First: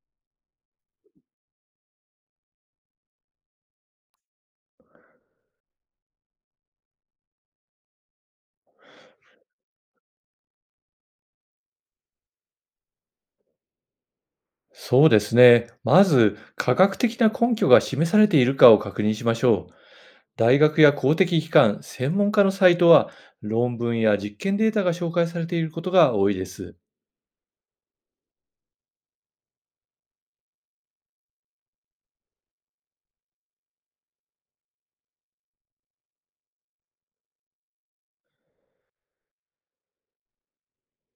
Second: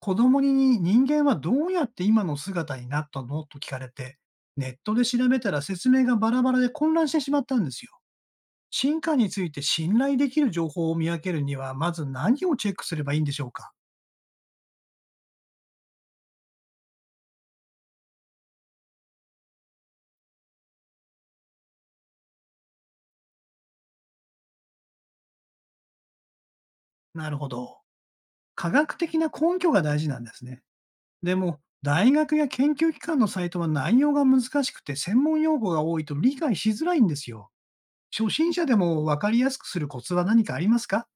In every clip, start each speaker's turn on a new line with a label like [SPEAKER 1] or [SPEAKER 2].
[SPEAKER 1] 子供に人間はどうやって今の姿になったのと聞かれて、ネットで調べたら説明がバラバラで混乱してしまったんですよ。進化について信頼できる情報を見分けるには、まず何をチェックすればいいんでしょうか？
[SPEAKER 2] そうですね。まず、科学的な根拠が示されているかを確認しましょう。大学や公的機関、専門家のサイトは、論文や実験データが紹介されていることが多いです。
[SPEAKER 1] なるほど。科学的な根拠が大事なんですね。でも、大学や研究機関のサイトは内容が難しくて専門用語が多いと理解しづらいんですよ。初心者でも分かりやすくするコツは何かありますか？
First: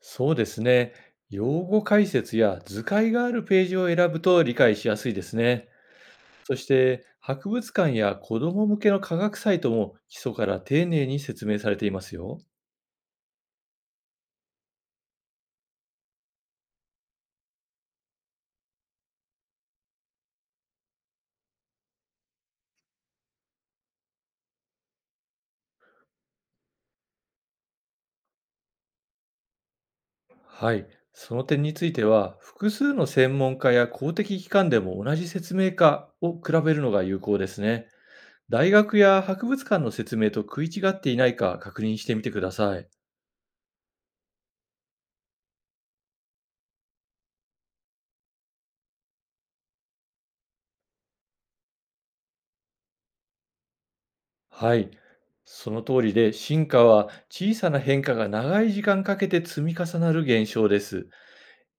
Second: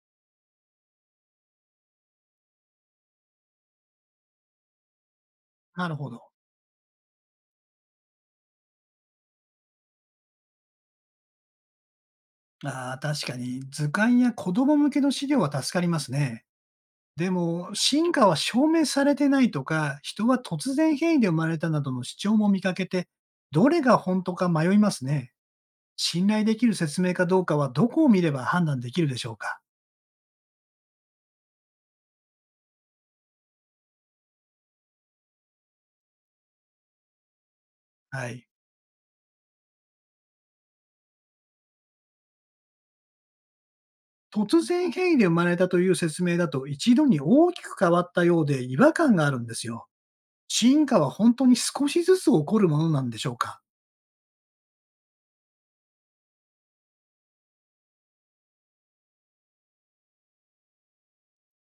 [SPEAKER 2] そうですね。用語解説や図解があるページを選ぶと理解しやすいですね。
[SPEAKER 1] なるほど。
[SPEAKER 2] そして、博物館や子ども向けの科学サイトも基礎から丁寧に説明されていますよ。
[SPEAKER 1] ああ、確かに、図鑑や子供向けの資料は助かりますね。でも、進化は証明されてないとか、人は突然変異で生まれたなどの主張も見かけて、どれが本当か迷いますね。信頼できる説明かどうかはどこを見れば判断できるでしょうか。
[SPEAKER 2] はい、その点については、複数の専門家や公的機関でも同じ説明かを比べるのが有効ですね。
[SPEAKER 1] はい。
[SPEAKER 2] 大学や博物館の説明と食い違っていないか確認してみてください。
[SPEAKER 1] 突然変異で生まれたという説明だと一度に大きく変わったようで違和感があるんですよ。進化は本当に少しずつ起こるものなんでしょうか。
[SPEAKER 2] はい、その通りで、進化は小さな変化が長い時間かけて積み重なる現象です。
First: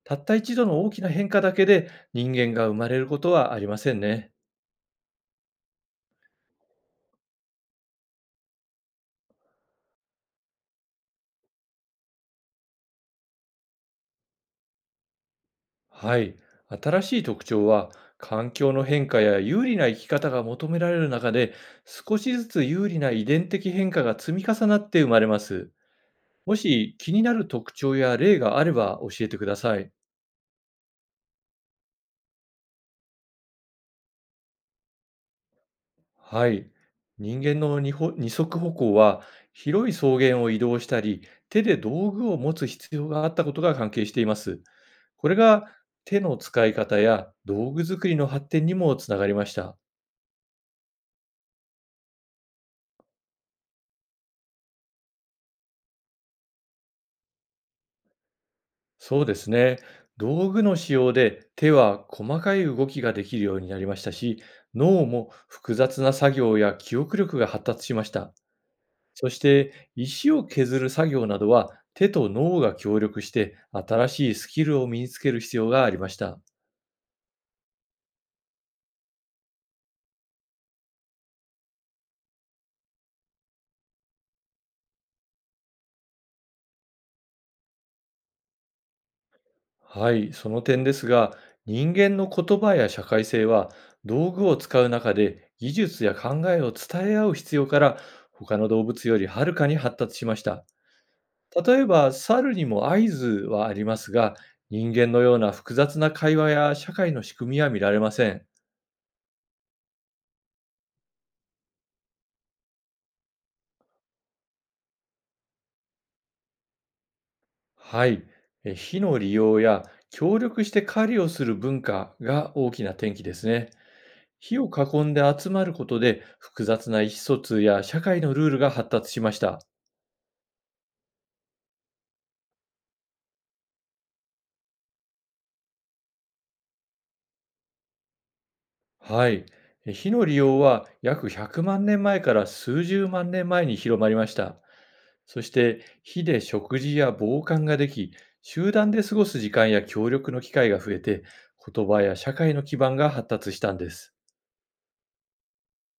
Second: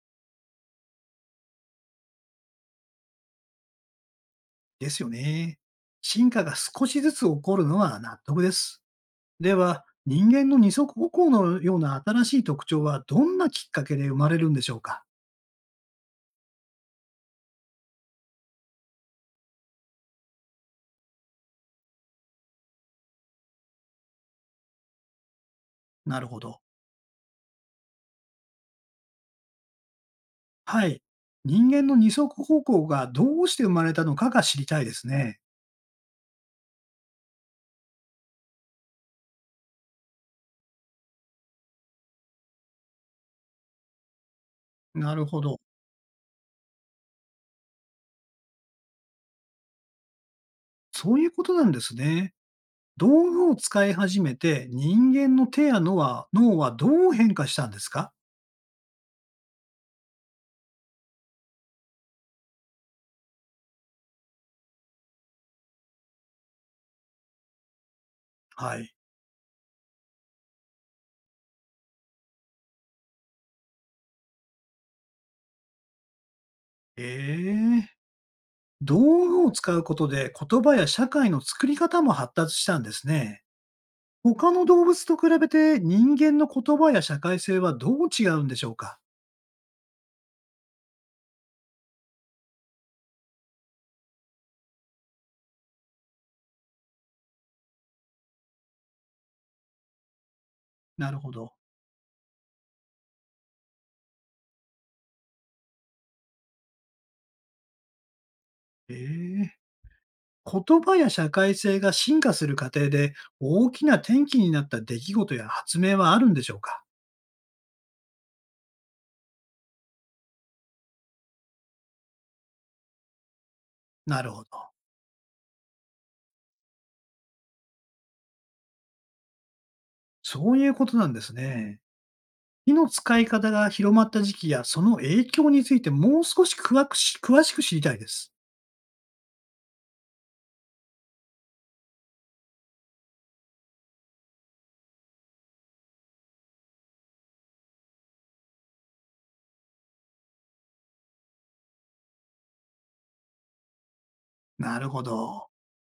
[SPEAKER 2] たった一度の大きな変化だけで人間が生まれることはありませんね。
[SPEAKER 1] ですよね。進化が少しずつ起こるのは納得です。では、人間の二足歩行のような新しい特徴はどんなきっかけで生まれるんでしょうか？
[SPEAKER 2] はい。新しい特徴は、環境の変化や有利な生き方が求められる中で、少しずつ有利な遺伝的変化が積み重なって生まれます。
[SPEAKER 1] なるほ
[SPEAKER 2] も
[SPEAKER 1] ど。
[SPEAKER 2] し気になる特徴や例があれば教えてください。
[SPEAKER 1] はい。人間の二足歩行がどうして生まれたのかが知りたいですね。
[SPEAKER 2] はい。人間の二足歩行は、広い草原を移動したり、手で道具を持つ必要があったことが関係しています。
[SPEAKER 1] なる
[SPEAKER 2] これ
[SPEAKER 1] ほど。
[SPEAKER 2] が手の使い方や道具作りの発展にもつながりました。
[SPEAKER 1] そういうことなんですね。道具を使い始めて人間の手や脳はどう変化したんですか？
[SPEAKER 2] そうですね。道具の使用で手は細かい動きができるようになりましたし、脳も複雑な作業や記憶力が発達しました。
[SPEAKER 1] はい。
[SPEAKER 2] そして、石を削る作業などは手と脳が協力して新しいスキルを身につける必要がありました。
[SPEAKER 1] ええ道具を使うことで言葉や社会の作り方も発達したんですね。他の動物と比べて人間の言葉や社会性はどう違うんでしょうか？
[SPEAKER 2] はい、その点ですが、人間の言葉や社会性は、道具を使う中で技術や考えを伝え合う必要から、他の動物よりはるかに発達しました。
[SPEAKER 1] なるほど。
[SPEAKER 2] 例えば、猿にも合図はありますが、人間のような複雑な会話や社会の仕組みは見られません。
[SPEAKER 1] ええ言葉や社会性が進化する過程で大きな転機になった出来事や発明はあるんでしょうか？
[SPEAKER 2] はい。火の利用や協力して狩りをする文化が大きな転機ですね。
[SPEAKER 1] なるほど。
[SPEAKER 2] 火を囲んで集まることで、複雑な意思疎通や社会のルールが発達しました。
[SPEAKER 1] そういうことなんですね。火の使い方が広まった時期やその影響についてもう少し詳しく知りたいです。
[SPEAKER 2] はい。火の利用は約100万年前から数十万年前に広まりました。そして、火で食事や防寒ができ、集団で過ごす時間や協力の機会が増えて、言葉や社会の基盤が発達したんです。
[SPEAKER 1] なるほど。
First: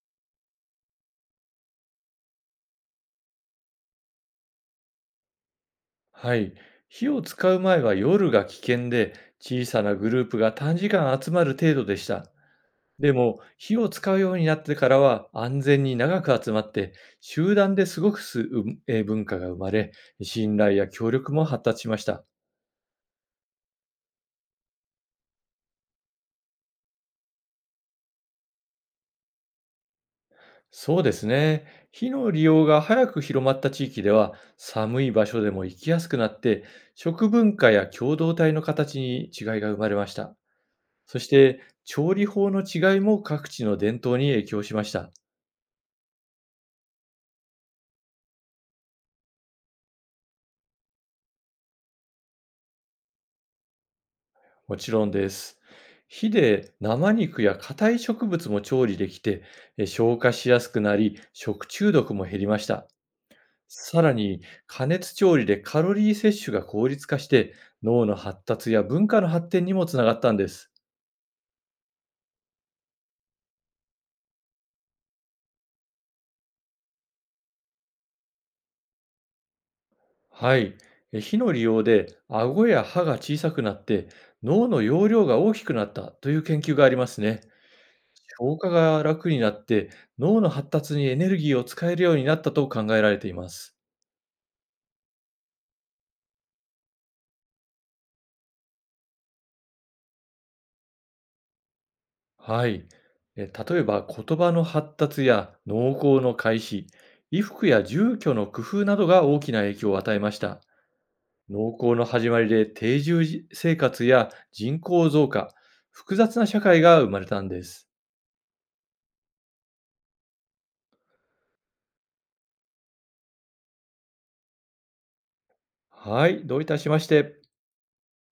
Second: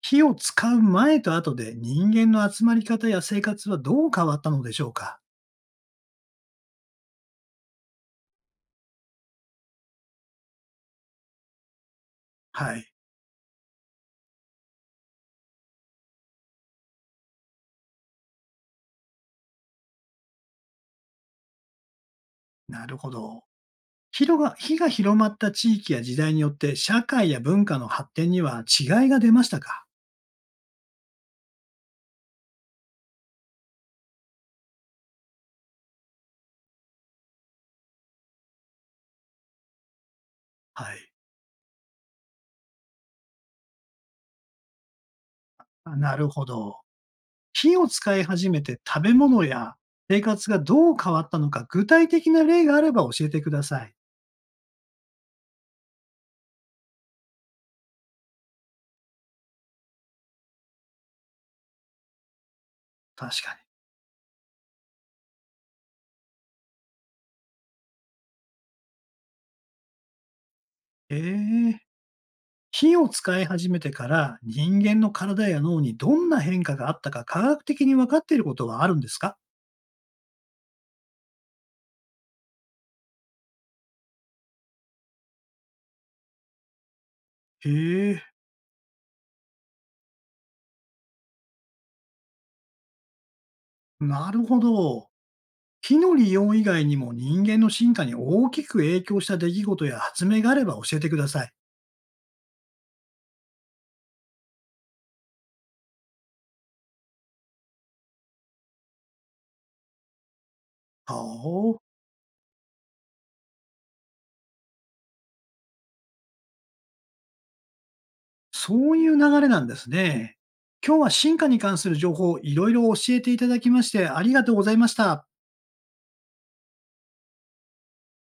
[SPEAKER 1] 火を使う前と後で人間の集まり方や生活はどう変わったのでしょうか？
[SPEAKER 2] はい。火を使う前は夜が危険で、小さなグループが短時間集まる程度でした。
[SPEAKER 1] はい。
[SPEAKER 2] でも、火を使うようになってからは安全に長く集まって、集団で過ごくすうえー文化が生まれ、信頼や協力も発達しました。
[SPEAKER 1] なるほど。火が広まった地域や時代によって社会や文化の発展には違いが出ましたか？
[SPEAKER 2] そうですね。火の利用が早く広まった地域では、寒い場所でも生きやすくなって、食文化や共同体の形に違いが生まれました。
[SPEAKER 1] はい。
[SPEAKER 2] そして、調理法の違いも各地の伝統に影響しました。
[SPEAKER 1] なるほど。火を使い始めて食べ物や生活がどう変わったのか具体的な例があれば教えてください。
[SPEAKER 2] もちろんです。火で生肉や硬い植物も調理できて、消化しやすくなり、食中毒も減りました。
[SPEAKER 1] 確かに。
[SPEAKER 2] さらに、加熱調理でカロリー摂取が効率化して、脳の発達や文化の発展にもつながったんです。
[SPEAKER 1] えー、火を使い始めてから人間の体や脳にどんな変化があったか科学的に分かっていることはあるんですか？
[SPEAKER 2] はい。火の利用で、顎や歯が小さくなって、脳の容量が大きくなったという研究がありますね。
[SPEAKER 1] へえ、
[SPEAKER 2] 消化が楽になって、脳の発達にエネルギーを使えるようになったと考えられています。
[SPEAKER 1] なるほど。木の利用以外にも人間の進化に大きく影響した出来事や発明があれば教えてください。
[SPEAKER 2] はい。例えば、言葉の発達や農耕の開始、衣服や住居の工夫などが大きな影響を与えました。
[SPEAKER 1] ほ
[SPEAKER 2] 農
[SPEAKER 1] う、
[SPEAKER 2] 耕の始まりで定住生活や人口増加、複雑な社会が生まれたんです。
[SPEAKER 1] そういう流れなんですね。今日は進化に関する情報をいろいろ教えていただきましてありがとうございました。
[SPEAKER 2] はい、どういたしまして。